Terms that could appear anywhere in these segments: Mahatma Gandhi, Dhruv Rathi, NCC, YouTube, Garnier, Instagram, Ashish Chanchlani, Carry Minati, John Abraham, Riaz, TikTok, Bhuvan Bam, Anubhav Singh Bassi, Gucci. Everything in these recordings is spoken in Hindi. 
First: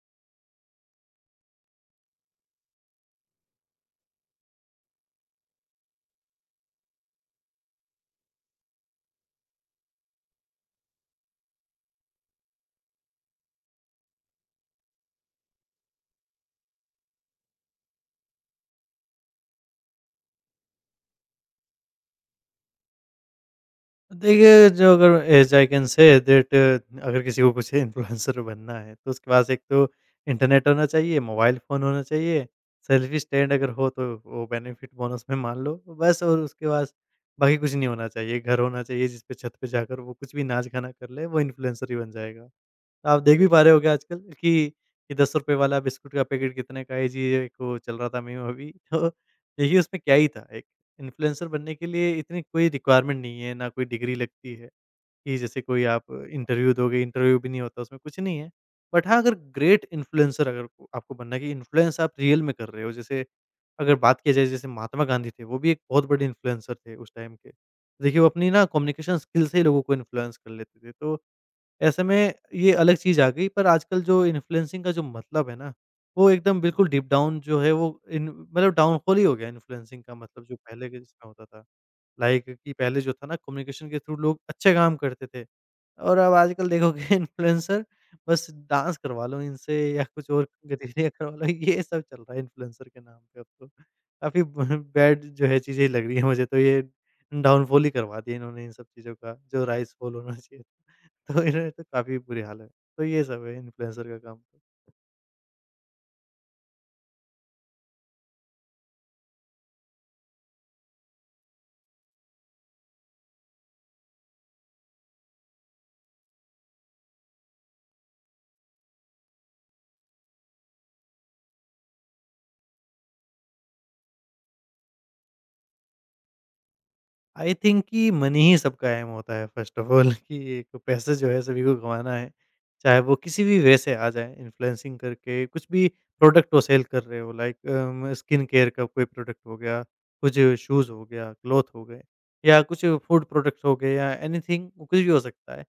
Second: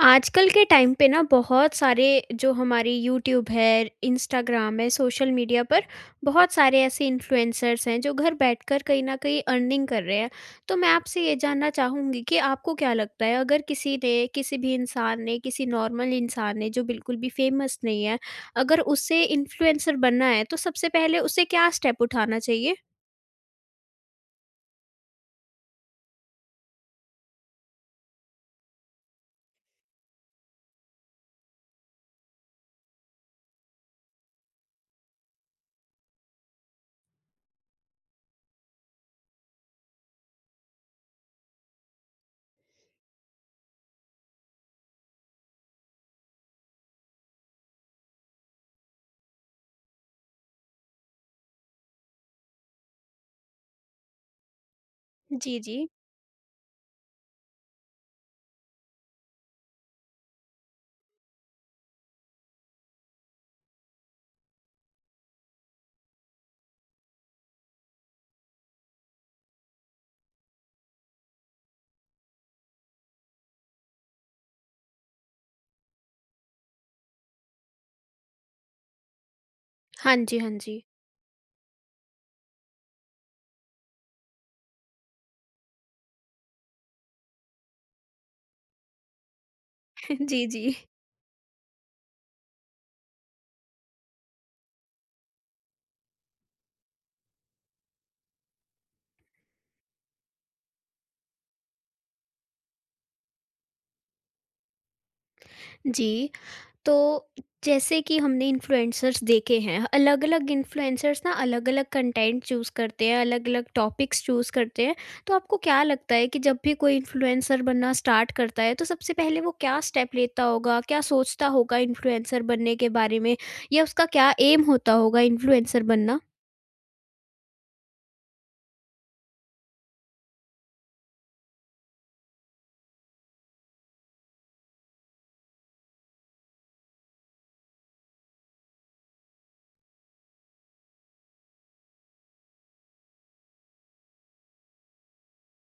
आजकल के टाइम पे ना बहुत सारे जो हमारी यूट्यूब है, इंस्टाग्राम है, सोशल मीडिया पर बहुत सारे ऐसे इन्फ्लुएंसर्स हैं जो घर बैठकर कहीं न कहीं अर्निंग कर रहे हैं। तो मैं आपसे ये जानना चाहूँगी कि आपको क्या लगता है, अगर किसी ने, किसी भी इंसान ने, किसी नॉर्मल इंसान ने जो बिल्कुल भी फेमस नहीं है, अगर उसे इन्फ्लुएंसर बनना है तो सबसे पहले उसे क्या स्टेप उठाना चाहिए? देखिए, जो अगर as I can say that अगर किसी को कुछ इन्फ्लुएंसर बनना है, तो उसके पास एक तो इंटरनेट होना चाहिए, मोबाइल फ़ोन होना चाहिए, सेल्फ़ी स्टैंड अगर हो तो वो बेनिफिट बोनस में मान लो। बस और उसके पास बाकी कुछ नहीं होना चाहिए। घर होना चाहिए जिस पे छत पे जाकर वो कुछ भी नाच-गाना कर ले, वो इन्फ्लुएंसर ही बन जाएगा। आप देख भी पा रहे होंगे आजकल कि "ये ₹10 वाला बिस्कुट का पैकेट कितने का है?" जी, ये एक वो चल रहा था मीम अभी। तो देखिए उसमें क्या ही था। एक इन्फ्लुएंसर बनने के लिए इतनी कोई रिक्वायरमेंट नहीं है, ना कोई डिग्री लगती है कि जी, जैसे कोई जी। आप इंटरव्यू दोगे, इंटरव्यू भी नहीं होता उसमें, कुछ नहीं है। बट हाँ, अगर ग्रेट इन्फ्लुएंसर अगर आपको बनना है कि इन्फ्लुएंस आप रियल में कर रहे हो, जैसे अगर बात किया जाए, जैसे महात्मा गांधी थे, वो भी एक बहुत बड़े इन्फ्लुएंसर थे उस टाइम के। देखिए वो अपनी ना कम्युनिकेशन स्किल से ही लोगों को इन्फ्लुएंस कर लेते थे। तो ऐसे में ये अलग चीज़ आ गई, पर आजकल जो इन्फ्लुएंसिंग का जो मतलब है ना, वो एकदम बिल्कुल डीप डाउन जो है वो इन मतलब डाउनफॉल ही हो गया इन्फ्लुएंसिंग का हाँ जी, मतलब हाँ जो जी। पहले के जिसमें होता था। लाइक कि पहले जो था ना कम्युनिकेशन के थ्रू लोग अच्छे काम करते थे, और अब आजकल देखोगे इन्फ्लुएंसर बस डांस करवा लो इनसे या कुछ जी, और जी। गतिविधियाँ करवा लो, ये सब चल रहा है इन्फ्लुएंसर के नाम पे अब तो। काफ़ी ब बैड जो है चीज़ें लग रही हैं मुझे तो, ये डाउनफॉल ही करवा दिया इन्होंने इन सब चीज़ों का, जो राइज़ फॉल होना चाहिए था। तो इन्हें तो काफ़ी बुरी हाल है। तो ये सब है इन्फ्लुएंसर का काम, तो। जी। तो जैसे कि हमने इन्फ्लुएंसर्स देखे हैं, अलग अलग इन्फ्लुएंसर्स ना अलग अलग कंटेंट चूज करते हैं, अलग अलग टॉपिक्स चूज करते हैं। तो आपको क्या लगता है कि जब भी कोई इन्फ्लुएंसर बनना स्टार्ट करता है, तो सबसे पहले वो क्या स्टेप लेता होगा, क्या सोचता होगा इन्फ्लुएंसर बनने के बारे में, या उसका क्या एम होता होगा इन्फ्लुएंसर बनना? आई थिंक कि मनी ही सबका ऐम होता है फ़र्स्ट ऑफ़ ऑल, कि एक पैसे जो है सभी को कमाना है। चाहे वो किसी भी वे से आ जाए इन्फ्लुएंसिंग करके, कुछ भी प्रोडक्ट वो सेल कर रहे हो, लाइक स्किन केयर का कोई प्रोडक्ट हो गया, कुछ शूज़ हो गया, क्लॉथ हो गए, या कुछ फूड प्रोडक्ट्स हो गए, या एनीथिंग, कुछ भी हो सकता है।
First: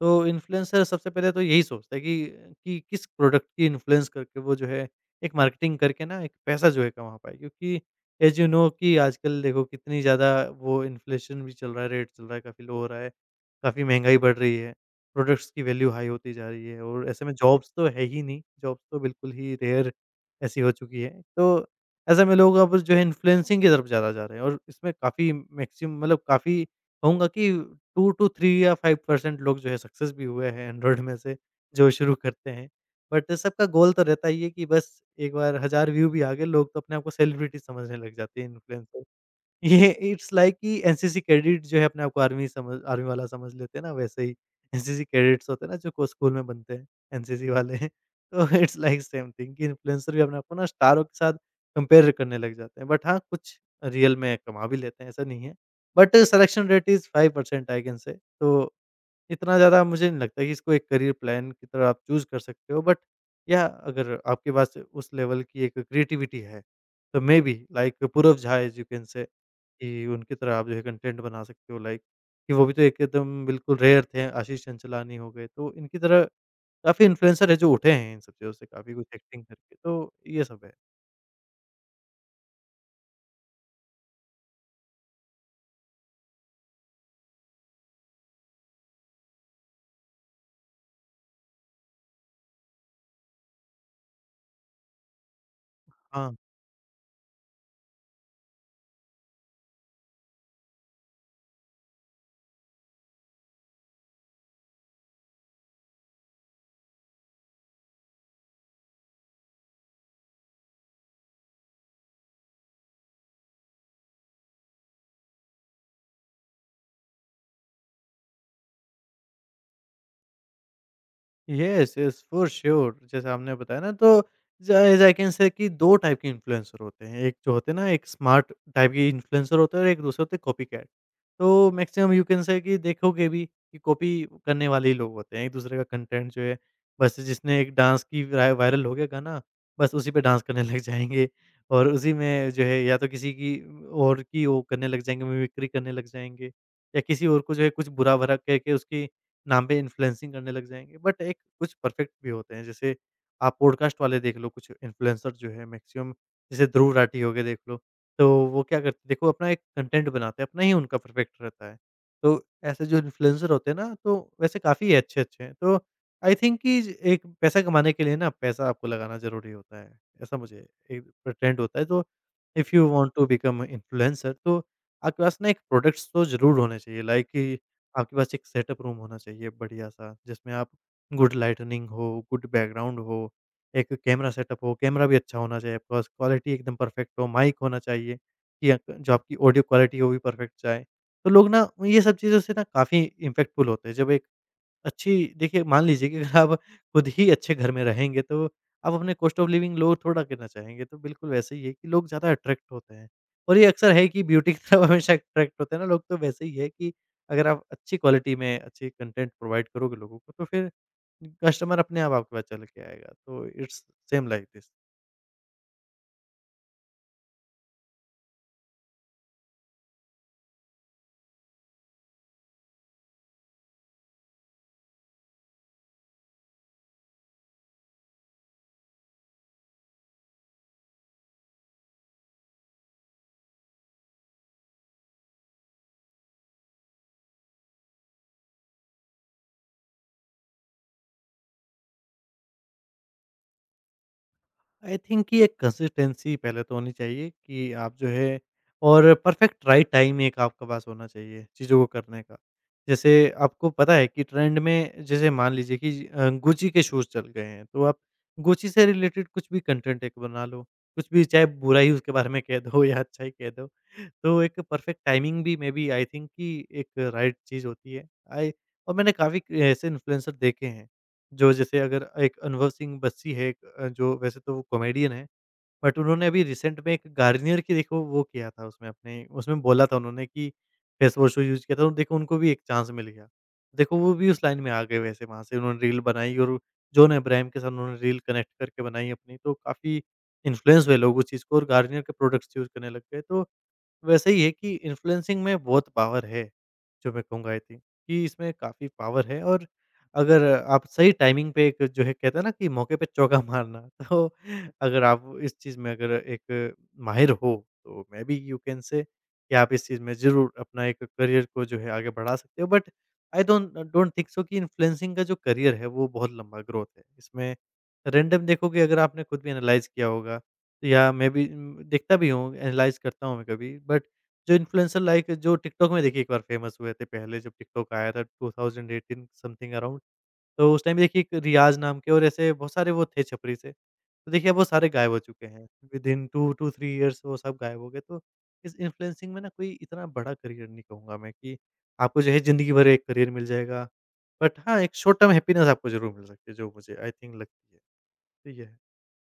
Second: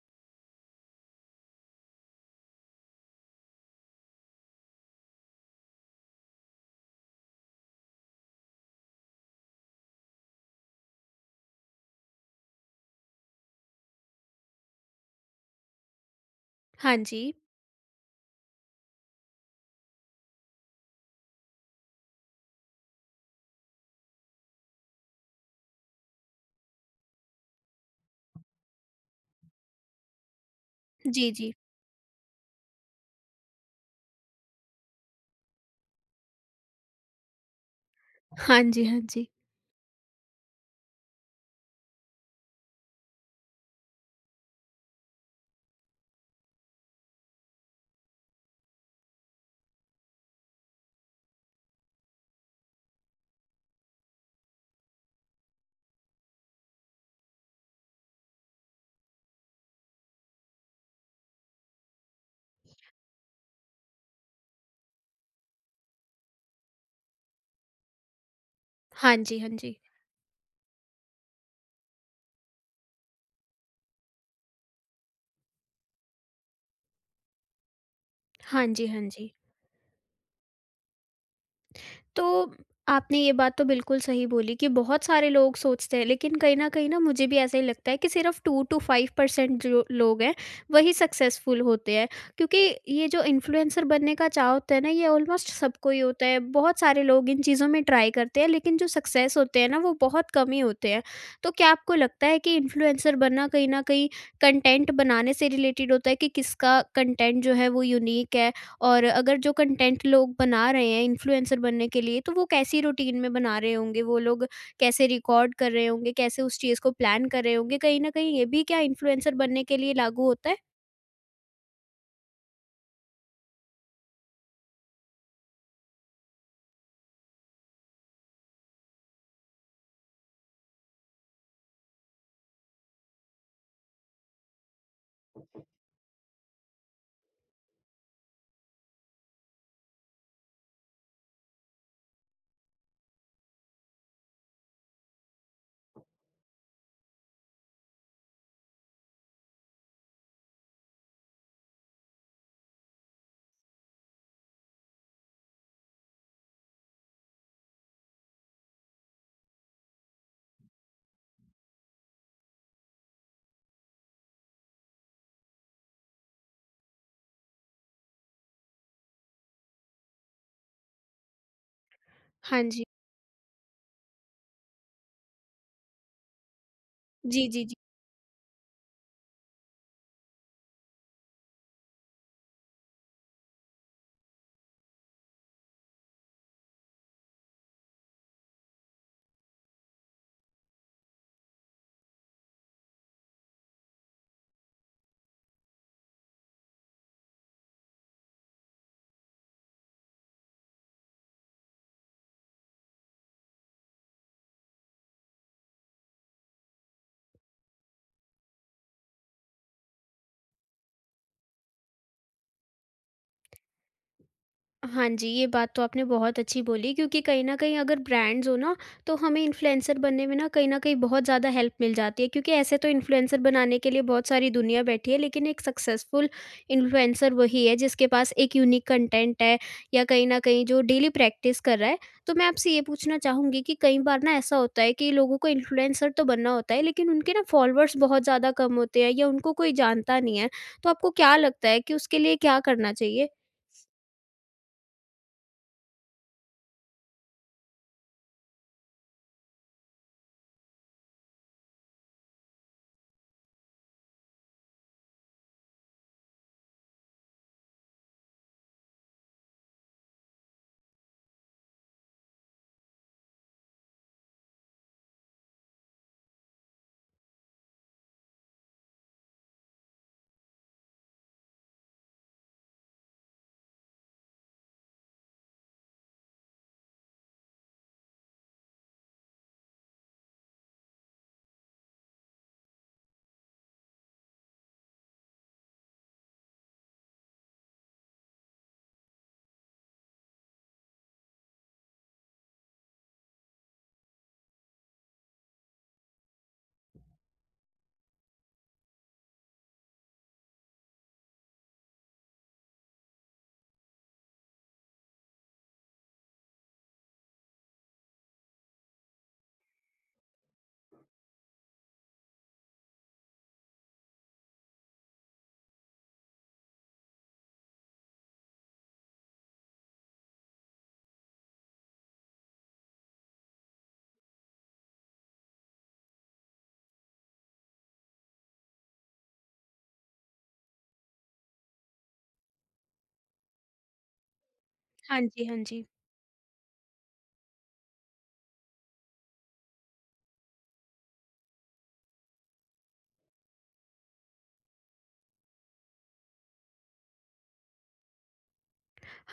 तो इन्फ्लुएंसर सबसे पहले तो यही सोचता है कि किस प्रोडक्ट की इन्फ्लुएंस करके वो जो है एक मार्केटिंग करके ना एक पैसा जो है कमा पाए, क्योंकि एज़ यू नो कि आजकल देखो कितनी ज़्यादा वो इन्फ्लेशन भी चल रहा है, रेट चल रहा है, काफ़ी लो हो रहा है, काफ़ी महँगाई बढ़ रही है, प्रोडक्ट्स की वैल्यू हाई होती जा रही है, हाँ और जी। ऐसे में जॉब्स तो है ही नहीं, जॉब्स तो बिल्कुल ही रेयर ऐसी हो चुकी है। तो ऐसे में लोग अब जो है इन्फ्लुएंसिंग की तरफ ज़्यादा जा रहे हैं, और इसमें काफ़ी मैक्सिमम मतलब काफ़ी कहूँगा कि 2 टू 3 या 5% लोग जो है सक्सेस भी हुए हैं एंड्रॉइड में जी, से, जी। जो शुरू करते हैं। बट सबका गोल तो रहता ही है कि बस एक बार 1000 व्यू भी आ गए, लोग तो अपने आप को सेलिब्रिटी समझने लग जाते हैं, हाँ जी। हाँ इन्फ्लुएंसर। जी। ये इट्स लाइक कि एनसीसी कैडेट जो है अपने आप को आर्मी समझ, आर्मी वाला समझ लेते हैं ना, वैसे ही एनसीसी कैडेट्स होते हैं ना, जो को स्कूल में बनते हैं, एनसीसी वाले। तो इट्स लाइक सेम थिंग कि इन्फ्लुएंसर भी अपने आप को ना स्टारों के साथ कंपेयर करने लग जाते हैं। बट हाँ, कुछ रियल में कमा भी लेते हैं, ऐसा नहीं है। But selection rate is 5% I can say. तो इतना ज़्यादा मुझे नहीं लगता कि इसको एक करियर प्लान की तरह आप चूज़ कर सकते हो। बट या अगर आपके पास उस लेवल की एक क्रिएटिविटी है, तो maybe like Purav Jha as you can हाँ से। जी। हाँ जी। कि उनकी तरह आप जो है कंटेंट बना सकते हो, लाइक कि वो भी तो एक एकदम बिल्कुल रेयर थे, आशीष चंचलानी हो गए, तो इनकी तरह काफ़ी इन्फ्लुएंसर है जो उठे हैं इन सब चीज़ों से, हाँ जी। काफ़ी हाँ कुछ जी। एक्टिंग करके, तो ये सब है। तो आपने ये बात तो बिल्कुल सही बोली कि बहुत सारे लोग सोचते हैं, लेकिन कहीं ना मुझे भी ऐसा ही लगता है कि सिर्फ 2 to 5% जो लोग हैं वही सक्सेसफुल होते हैं। क्योंकि ये जो इन्फ्लुएंसर बनने का चाह होता है ना, ये ऑलमोस्ट सबको ही होता हाँ। है। बहुत सारे लोग इन चीज़ों में ट्राई करते हैं, लेकिन जो सक्सेस होते हैं ना, वो बहुत कम ही होते हैं। तो क्या आपको लगता है कि इन्फ्लुएंसर बनना कहीं ना कहीं कंटेंट बनाने से रिलेटेड होता है, कि किसका कंटेंट जो है वो यूनिक है? और अगर जो कंटेंट लोग बना रहे हैं इन्फ्लुएंसर बनने के लिए, तो वो कैसी रूटीन में बना रहे होंगे? वो लोग कैसे रिकॉर्ड कर रहे होंगे? कैसे उस चीज़ को प्लान कर रहे होंगे? कहीं न कहीं ये भी क्या इन्फ्लुएंसर बनने के लिए लागू होता है? येस, येस, फ़ॉर श्योर, जैसे आपने बताया ना, तो ज एज़ आई कैन से कि 2 टाइप के इन्फ्लुएंसर होते हैं। एक जो होते हैं ना एक स्मार्ट टाइप के इन्फ्लुएंसर होते हैं, और एक दूसरे होते हैं कॉपीकैट। तो मैक्सिमम यू कैन से कि देखोगे भी कि कॉपी करने वाले ही लोग होते हैं एक-दूसरे का कंटेंट जो है, बस जिसने एक डांस की वायरल हो गया गाना, बस उसी पे डांस करने लग जाएँगे, और उसी में जो है या तो किसी की और की वो करने लग जाएँगे, मिमिक्री करने लग जाएँगे, या किसी और को जो है कुछ बुरा भरा कह के उसकी नाम पे इन्फ्लुएंसिंग करने लग जाएँगे। बट एक कुछ परफेक्ट भी होते हैं, जैसे आप पॉडकास्ट वाले देख लो, कुछ इन्फ्लुएंसर जो है मैक्सिमम जैसे ध्रुव राठी हो गए, देख लो, तो वो क्या करते हैं देखो, अपना एक कंटेंट बनाते हैं, अपना ही उनका परफेक्ट रहता है। तो ऐसे जो इन्फ्लुएंसर होते हैं ना, तो वैसे काफ़ी अच्छे-अच्छे हैं। तो आई थिंक कि ज एक पैसा कमाने के लिए ना पैसा आपको लगाना ज़रूरी होता है, ऐसा मुझे एक ट्रेंड होता है। तो हाँ इफ़ जी। You want to become influencer, तो आपके पास ना एक प्रोडक्ट्स तो ज़रूर होने चाहिए, लाइक जी, कि जी, जी। आपके पास एक सेटअप रूम होना चाहिए बढ़िया-सा, जिसमें आप गुड लाइटनिंग हो, गुड बैकग्राउंड हो, एक कैमरा सेटअप हो, कैमरा भी अच्छा होना चाहिए आपके पास, क्वालिटी एकदम परफेक्ट हो, माइक होना चाहिए कि जो आपकी ऑडियो क्वालिटी है, वो भी परफेक्ट जाए। तो लोग ना ये सब चीज़ों से ना काफ़ी इम्पैक्टफुल होते हैं। जब एक अच्छी, देखिए मान लीजिए कि अगर आप खुद ही अच्छे घर में रहेंगे तो आप अपने कॉस्ट ऑफ लिविंग लो थोड़ा करना चाहेंगे, तो बिल्कुल वैसे ही है कि लोग ज़्यादा अट्रैक्ट होते हैं। और ये अक्सर है कि ब्यूटी की तरफ हमेशा अट्रैक्ट होते हैं ना लोग, तो वैसे ही है कि अगर आप अच्छी क्वालिटी में अच्छी कंटेंट प्रोवाइड करोगे लोगों को, तो फिर कस्टमर अपने आप आपके पास चल के आएगा। तो इट्स सेम लाइक दिस। हाँ जी, ये बात तो आपने बहुत अच्छी बोली, क्योंकि कहीं न कहीं अगर ब्रांड्स हो ना, तो हमें इन्फ्लुएंसर बनने में ना कहीं न कहीं बहुत ज़्यादा हेल्प मिल जाती है। क्योंकि ऐसे तो इन्फ्लुएंसर बनाने के लिए बहुत सारी दुनिया बैठी है, लेकिन एक सक्सेसफुल इन्फ्लुएंसर वही है जिसके पास एक यूनिक कंटेंट है, या कहीं न कहीं जो डेली प्रैक्टिस कर रहा है। तो मैं आपसे ये पूछना चाहूँगी कि कई बार ना ऐसा होता है कि लोगों को इन्फ्लुएंसर तो बनना होता है, लेकिन उनके ना फॉलोअर्स बहुत ज़्यादा कम होते हैं या उनको कोई जानता नहीं है। तो आपको क्या लगता है कि उसके लिए क्या करना चाहिए? आई थिंक कि एक कंसिस्टेंसी पहले तो होनी चाहिए कि आप जो है, और परफेक्ट राइट टाइम एक आपके पास होना चाहिए चीज़ों को करने का। जैसे आपको पता है कि ट्रेंड में, जैसे मान लीजिए कि गुची के शूज़ चल गए हैं, तो आप गुची से रिलेटेड कुछ भी कंटेंट एक बना लो। कुछ भी चाहे बुरा ही उसके बारे में कह दो या अच्छा ही कह दो। तो एक परफेक्ट टाइमिंग भी मे बी आई थिंक कि एक राइट चीज़ होती है। आई और मैंने काफ़ी ऐसे इन्फ्लुएंसर देखे हैं। जो जैसे अगर, एक अनुभव सिंह बस्सी है एक, जो वैसे तो वो कॉमेडियन है, बट उन्होंने अभी रिसेंट में एक गार्नियर की देखो वो किया था, उसमें अपने उसमें बोला था उन्होंने कि फेस वॉश वो यूज़ किया था, तो देखो उनको भी एक चांस मिल गया। देखो वो भी उस लाइन में आ गए, वैसे वहाँ से उन्होंने रील बनाई और जॉन अब्राहम के साथ उन्होंने रील कनेक्ट करके बनाई अपनी, तो काफ़ी इन्फ्लुएंस हुए लोग उस चीज़ को, और गार्नियर के प्रोडक्ट्स यूज़ करने लग गए, तो वैसे ही है कि इन्फ्लुएंसिंग में बहुत पावर है, जो मैं कहूँगा आई थिंक कि इसमें काफ़ी पावर है। और अगर आप सही टाइमिंग पे एक जो है, कहते हैं ना कि मौके पे चौका मारना, तो अगर आप इस चीज़ में, अगर एक माहिर हो, तो may be you can say कि आप इस चीज़ में ज़रूर अपना एक करियर को जो है आगे बढ़ा सकते हो। But I don't don't think so कि इन्फ्लुएंसिंग का जो करियर है वो बहुत लंबा ग्रोथ है। इसमें रैंडम देखोगे, अगर आपने खुद भी एनालाइज़ किया होगा या मैं भी देखता भी हूँ, एनालाइज़ करता हूँ मैं कभी। बट जो इन्फ्लुएंसर लाइक जो टिकटॉक में देखिए एक बार फेमस हुए थे पहले, जब टिकटॉक आया था 2018 समथिंग अराउंड। तो उस टाइम देखिए एक रियाज़ नाम के, और ऐसे बहुत सारे वो थे छपरी से। तो देखिए अब वो सारे गायब हो हाँ चुके जी, हाँ हैं। जी। विदिन 2 टू 3 इयर्स वो सब गायब हो गए। तो इस इन्फ्लुएंसिंग में ना कोई इतना बड़ा करियर नहीं कहूँगा मैं, कि आपको जो है ज़िंदगी भर एक करियर मिल जाएगा। बट हाँ, एक शॉर्ट टर्म हैप्पीनेस आपको ज़रूर मिल सकती है, जो मुझे आई थिंक लगती है। तो ये है।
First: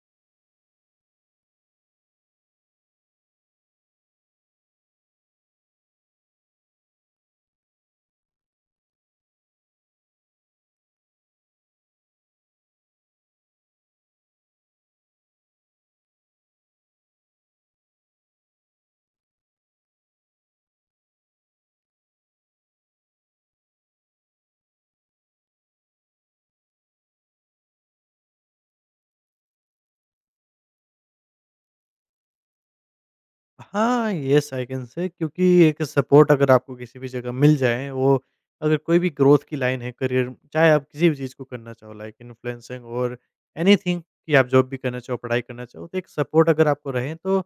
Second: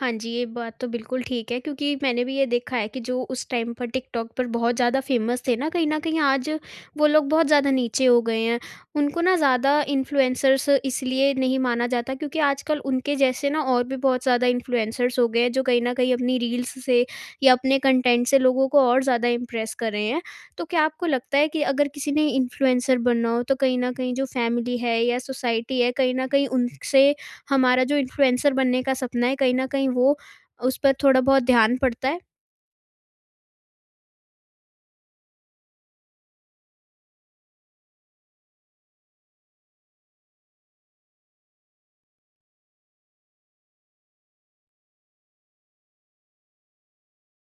हाँ जी, ये बात तो बिल्कुल ठीक है, क्योंकि मैंने भी ये देखा है कि जो उस टाइम पर टिकटॉक पर बहुत ज़्यादा फ़ेमस थे ना, कहीं न कहीं आज वो लोग बहुत ज़्यादा नीचे हो गए हैं। उनको ना ज़्यादा इन्फ्लुएंसर्स इसलिए नहीं माना जाता, क्योंकि आजकल उनके जैसे ना और भी बहुत ज़्यादा इन्फ्लुएंसर्स हो गए हैं जो कहीं न कहीं अपनी रील्स से या अपने कंटेंट से लोगों को और ज़्यादा इम्प्रेस कर रहे हैं। तो क्या आपको लगता है कि अगर किसी ने इन्फ्लुएंसर बनना हो, तो कहीं न कहीं जो फ़ैमिली है या सोसाइटी है, कहीं न कहीं उनसे हमारा जो इन्फ्लुएंसर बनने का सपना है, कहीं न कहीं वो उस पर थोड़ा बहुत ध्यान पड़ता है। हाँ, येस आई कैन से, क्योंकि एक सपोर्ट अगर आपको किसी भी जगह मिल जाए, वो अगर कोई भी ग्रोथ की लाइन है करियर, चाहे आप किसी भी चीज़ को करना चाहो लाइक इन्फ्लुएंसिंग, और एनीथिंग कि आप जॉब भी करना चाहो, पढ़ाई करना चाहो, तो एक सपोर्ट अगर आपको रहे तो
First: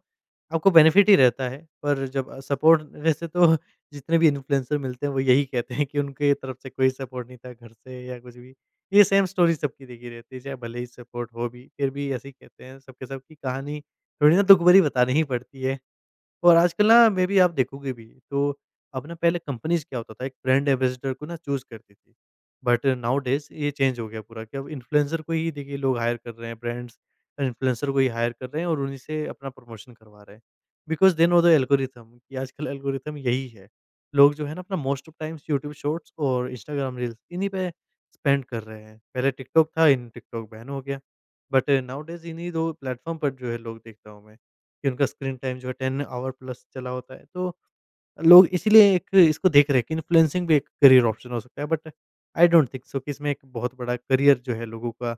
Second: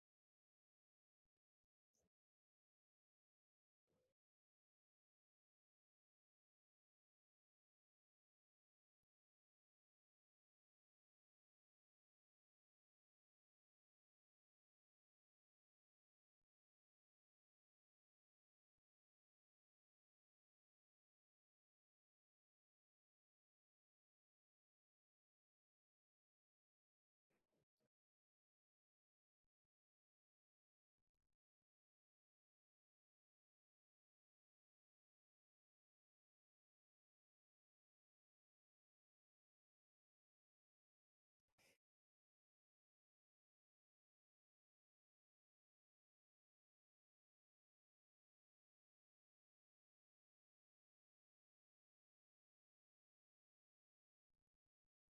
आपको बेनिफिट ही रहता है। पर जब सपोर्ट, वैसे तो जितने भी इन्फ्लुएंसर मिलते हैं, वो यही कहते हैं कि उनके तरफ से कोई सपोर्ट नहीं था घर से या कुछ भी। ये सेम स्टोरी सबकी देखी रहती है, चाहे भले ही सपोर्ट हो भी, फिर भी ऐसे ही कहते हैं सबके सब की कहानी थोड़ी ना दुख भरी बतानी ही पड़ती है। और आजकल ना मे बी आप देखोगे भी तो अब ना पहले कंपनीज़ क्या होता था, एक ब्रांड एम्बेसडर को ना चूज़ करती थी। बट नाउ-डेज़ ये चेंज हो गया पूरा कि अब इन्फ्लुएंसर को ही देखिए लोग हायर कर रहे हैं, ब्रांड्स इन्फ्लुएंसर को ही हायर कर रहे हैं और उन्हीं से अपना प्रमोशन करवा रहे हैं। Because they know the algorithm कि आजकल एल्गोरिथम यही है। लोग जो है ना अपना most of times YouTube shorts और इंस्टाग्राम रील्स इन्हीं पे स्पेंड कर रहे हैं। पहले टिकटॉक था, इन टिकटॉक बैन हो गया। बट नाउ-डेज़ इन्हीं 2 प्लेटफ़ॉर्म पर जो है लोग देखता हूँ मैं। कि उनका स्क्रीन टाइम जो है 10 ऑवर प्लस चला होता है। तो लोग इसीलिए एक इसको देख रहे हैं कि इन्फ्लुएंसिंग भी एक करियर ऑप्शन हो सकता है, but I don't think so कि इसमें एक बहुत बड़ा करियर जो है लोगों का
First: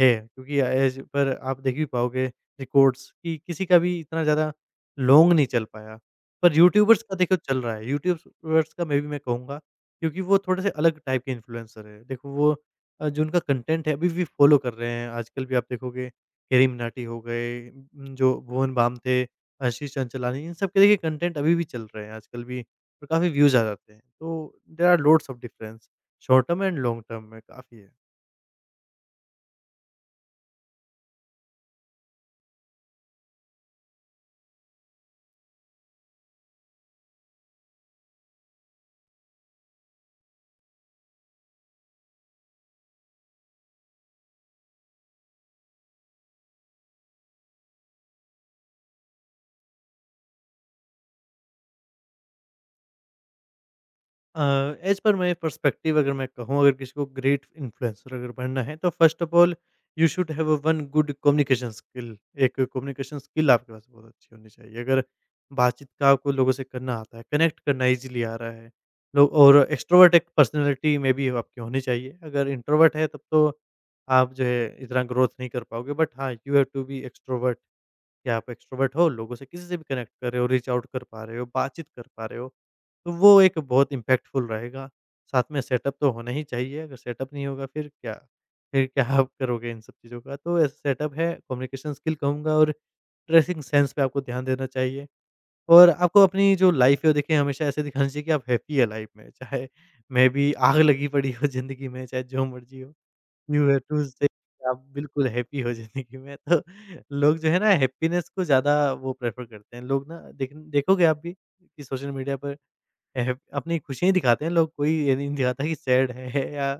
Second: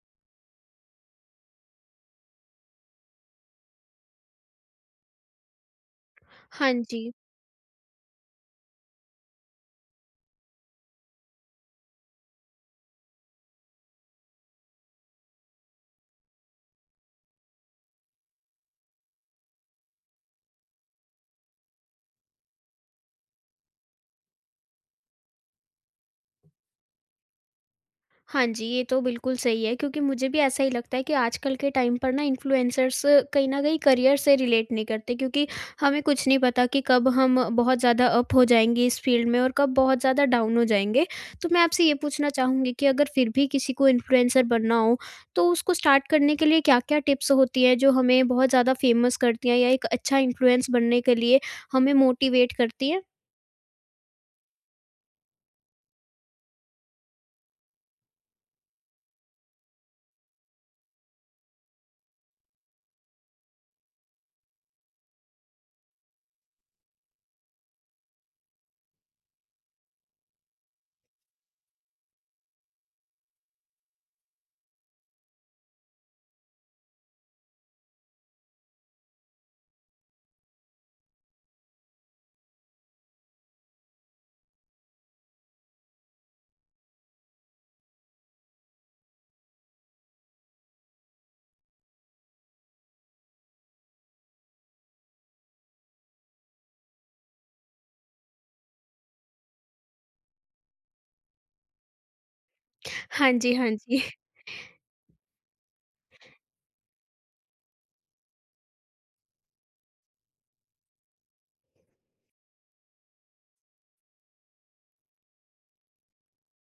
है। क्योंकि एज पर आप देख भी पाओगे रिकॉर्ड्स कि किसी का भी इतना ज़्यादा लॉन्ग नहीं चल पाया। पर हाँ यूट्यूबर्स जी। का देखो चल रहा है, यूट्यूबर्स का मे बी मैं कहूँगा क्योंकि वो थोड़े से अलग टाइप के इन्फ्लुएंसर हैं। देखो वो जो उनका कंटेंट है अभी भी फॉलो कर रहे हैं। आजकल भी आप देखोगे केरी मिनाटी हो गए, जो भुवन बाम थे। आशीष चंचलानी इन सब के देखिए कंटेंट अभी भी चल रहे हैं आजकल भी और काफ़ी व्यूज़ आ जाते हैं। तो there are loads of difference short term and long term में काफ़ी है। हाँ जी, ये तो बिल्कुल सही है, क्योंकि मुझे भी ऐसा ही लगता है कि आजकल के टाइम पर ना इन्फ्लुएंसर्स कहीं न कहीं करियर से रिलेट नहीं करते। क्योंकि हमें कुछ नहीं पता कि कब हम बहुत ज़्यादा अप हो जाएँगे इस फ़ील्ड में और कब बहुत ज़्यादा डाउन हो जाएँगे। तो मैं आपसे ये पूछना चाहूँगी कि अगर फिर भी किसी को इन्फ्लुएंसर बनना हो, तो उसको स्टार्ट करने के लिए क्या-क्या टिप्स होती हैं जो हमें बहुत ज़्यादा फ़ेमस करती हैं या एक अच्छा इन्फ्लुएंस बनने के लिए हमें मोटिवेट करती हैं? Uh, as per my perspective अगर मैं कहूँ, अगर किसी को ग्रेट इन्फ्लुएंसर अगर बनना है तो first of all you should have a one good communication skill. एक कम्युनिकेशन स्किल आपके पास बहुत अच्छी होनी चाहिए। अगर बातचीत का आपको लोगों से करना आता है, कनेक्ट करना ईज़िली आ रहा है, लोग और एक्स्ट्रोवर्ट एक पर्सनैलिटी में भी आपकी होनी चाहिए। अगर इंट्रोवर्ट है तब तो आप जो है इतना ग्रोथ नहीं कर पाओगे, बट हाँ, you have to be extrovert कि आप एक्स्ट्रोवर्ट हो, लोगों से किसी से भी कनेक्ट कर रहे हो, रीच आउट कर पा रहे हो, बातचीत कर पा रहे हो, तो वो एक बहुत इम्पैक्टफुल रहेगा। साथ में सेटअप तो होना ही चाहिए, अगर सेटअप नहीं होगा फिर क्या? फिर क्या आप करोगे इन सब चीज़ों का? तो ऐसा सेटअप है, कम्युनिकेशन स्किल कहूँगा और ड्रेसिंग सेंस पे आपको ध्यान देना चाहिए और आपको अपनी जो लाइफ़ है वो देखिए हमेशा ऐसे दिखाना चाहिए कि आप हैप्पी है लाइफ़ में, चाहे मे बी आग लगी पड़ी हो ज़िंदगी में, चाहे जो मर्ज़ी हो। हाँ जी, न्यू हाँ ईयर जी। ट्यूसडे आप बिल्कुल हैप्पी हो ज़िंदगी में तो लोग जो है ना हैप्पीनेस को ज़्यादा वो प्रेफ़र करते हैं। लोग ना देख देखोगे आप भी कि सोशल मीडिया पर हैप अपनी खुशियाँ ही दिखाते हैं लोग, कोई ये नहीं दिखाता कि सैड है या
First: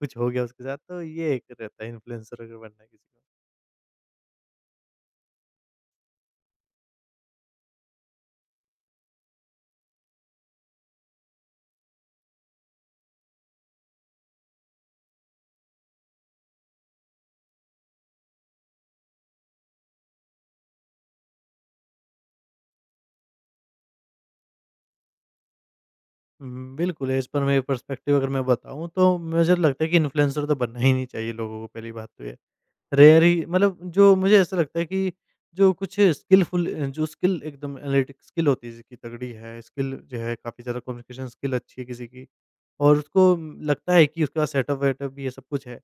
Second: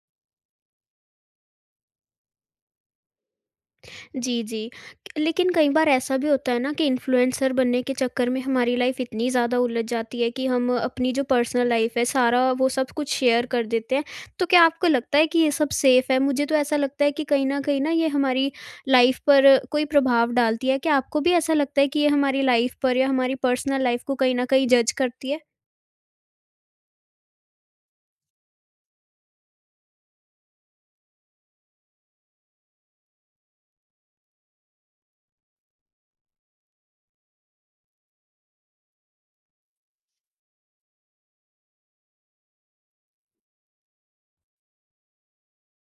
कुछ हो गया उसके साथ, तो ये एक रहता है इन्फ्लुएंसर अगर बनना है किसी को। जी, जी। लेकिन कई बार ऐसा भी होता है ना कि इन्फ्लुएंसर बनने के चक्कर में हमारी लाइफ़ इतनी ज़्यादा उलझ जाती है कि हम अपनी जो पर्सनल लाइफ़ है सारा वो सब कुछ शेयर कर देते हैं। तो क्या आपको लगता है कि ये सब सेफ़ है? मुझे तो ऐसा लगता है कि कहीं न कहीं ना ये हमारी लाइफ़ पर कोई प्रभाव डालती है। क्या आपको भी ऐसा लगता है कि ये हमारी लाइफ़ पर या हमारी पर्सनल लाइफ़ को कहीं न कहीं जज करती है? हुँ, बिल्कुल, है। इस पर मेरे पर्सपेक्टिव अगर मैं बताऊँ तो मुझे लगता है कि इन्फ्लुएंसर तो बनना ही नहीं चाहिए लोगों को, पहली बात तो ये। रेयर ही मतलब, जो मुझे ऐसा लगता है कि जो कुछ स्किलफुल जो स्किल एकदम एनालिटिक स्किल होती है जिसकी तगड़ी है, स्किल जो है काफ़ी ज़्यादा कम्युनिकेशन स्किल अच्छी है किसी की और उसको लगता है कि उसके पास सेटअप-वेटअप भी ये सब कुछ है,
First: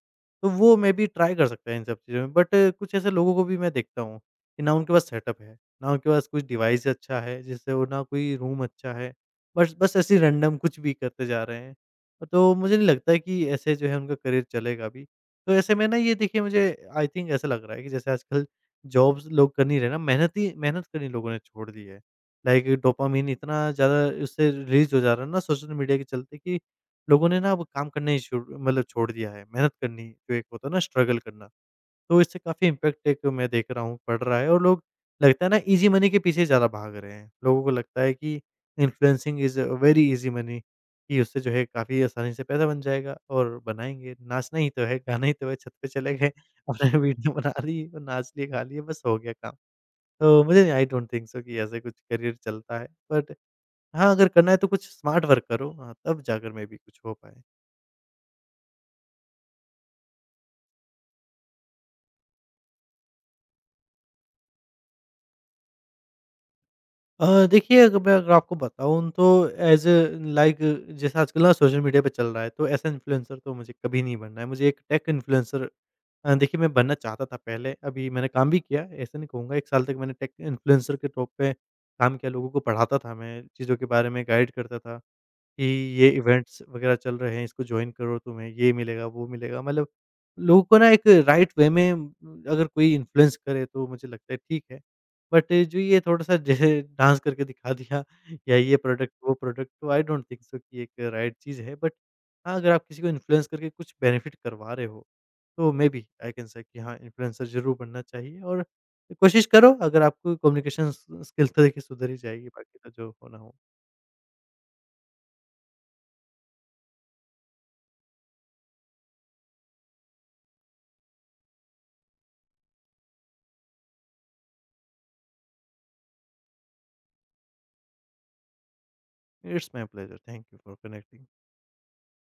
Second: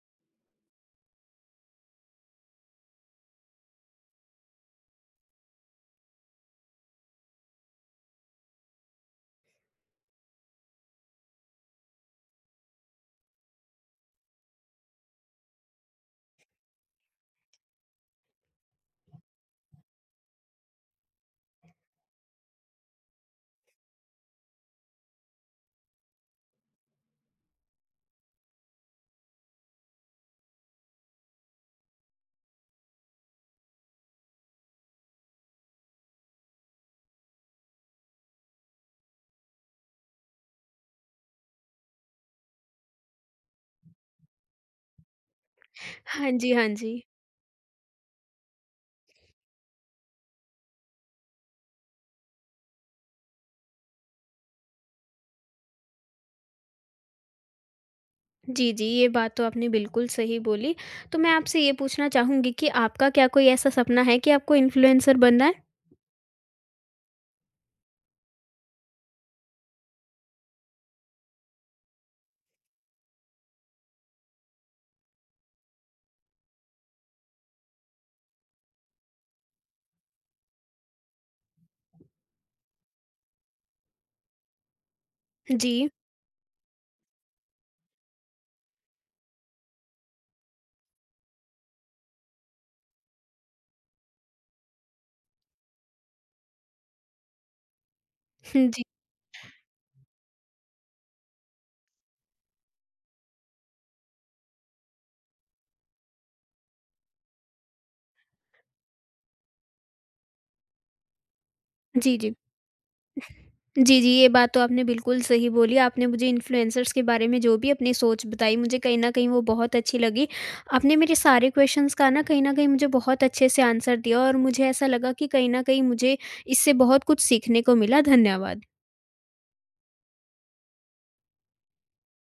तो वो मे बी ट्राई कर सकता है इन सब चीज़ों में। बट कुछ ऐसे लोगों को भी मैं देखता हूँ कि ना उनके पास सेटअप है, ना उनके पास कुछ डिवाइस अच्छा है जिससे वो, ना कोई रूम अच्छा है, बस बस ऐसे ही रैंडम कुछ भी करते जा रहे हैं। तो मुझे नहीं लगता है कि ऐसे जो है उनका करियर चलेगा भी। तो ऐसे में ना ये देखिए मुझे आई थिंक ऐसा लग रहा है कि जैसे आजकल जॉब्स लोग कर नहीं रहे ना, मेहनत ही मेहनत करनी लोगों ने छोड़ दी है। लाइक डोपामाइन इतना ज़्यादा उससे रिलीज़ हो जा रहा है ना सोशल मीडिया के चलते कि लोगों ने ना अब काम करना ही शुरू मतलब छोड़ दिया है। मेहनत करनी जो एक होता है ना, स्ट्रगल करना। तो इससे काफ़ी इम्पैक्ट एक मैं देख रहा हूँ पड़ रहा है और लोग लगता है ना ईज़ी मनी के पीछे ज़्यादा भाग रहे हैं। लोगों को लगता है कि influencing is a very easy money, कि उससे जो है काफ़ी आसानी से पैसा बन जाएगा और बनाएँगे, नाचना ही तो है, गाना ही तो है, छत पे चले गए, हाँ जी, हाँ जी। अपने वीडियो बना ली और नाच लिए, गा लिए, बस हो गया काम। तो मुझे आई डोंट थिंक सो कि ऐसे कुछ करियर चलता है, बट हाँ, अगर करना है तो कुछ स्मार्ट वर्क करो हाँ, तब जाकर मे बी कुछ हो पाए। जी, जी। ये बात तो आपने बिल्कुल सही बोली। तो मैं आपसे ये पूछना चाहूँगी कि आपका क्या कोई ऐसा सपना है कि आपको इन्फ्लुएंसर बनना है? देखिए अगर मैं अगर आपको बताऊँ तो ऐज़ लाइक जैसे आजकल ना सोशल मीडिया पे चल रहा है, तो ऐसा इन्फ्लुएंसर तो मुझे कभी नहीं बनना है, मुझे एक टेक इन्फ्लुएंसर देखिए मैं बनना चाहता था पहले, अभी मैंने काम भी किया, ऐसा नहीं कहूँगा, 1 साल तक मैंने टेक इन्फ्लुएंसर के तौर पे काम किया, लोगों को पढ़ाता था मैं, चीज़ों के बारे में गाइड करता था, कि जी, ये इवेंट्स वगैरह चल रहे हैं, इसको जॉइन करो, तुम्हें ये मिलेगा, वो मिलेगा, मतलब लोगों को ना एक राइट वे में अगर कोई इन्फ्लुएंस करे तो मुझे लगता है ठीक है। बट जो ये थोड़ा-सा जैसे डांस करके दिखा दिया या जी, ये जी, प्रोडक्ट, वो प्रोडक्ट, तो आई डोंट थिंक सो कि एक राइट चीज़ है। बट हाँ, अगर आप किसी को इन्फ्लुएंस करके कुछ बेनिफिट करवा रहे हो तो मेबी आई कैन से कि हाँ, इन्फ्लुएंसर ज़रूर बनना चाहिए और कोशिश करो अगर आपको कम्युनिकेशन स स्किल्स तो देखिए सुधर ही जी। जाएगी, बाकी तो जो होना हो। जी, जी, ये बात तो आपने बिल्कुल सही बोली। आपने मुझे इन्फ्लुएंसर्स के बारे में जो भी अपनी सोच बताई, मुझे कहीं न कहीं वो बहुत अच्छी लगी। आपने मेरे सारे क्वेश्चंस का ना कहीं न कहीं मुझे बहुत अच्छे से आंसर दिया, और मुझे ऐसा लगा कि कहीं न कहीं मुझे इससे बहुत कुछ सीखने को मिला। धन्यवाद। It's my pleasure, thank you for connecting.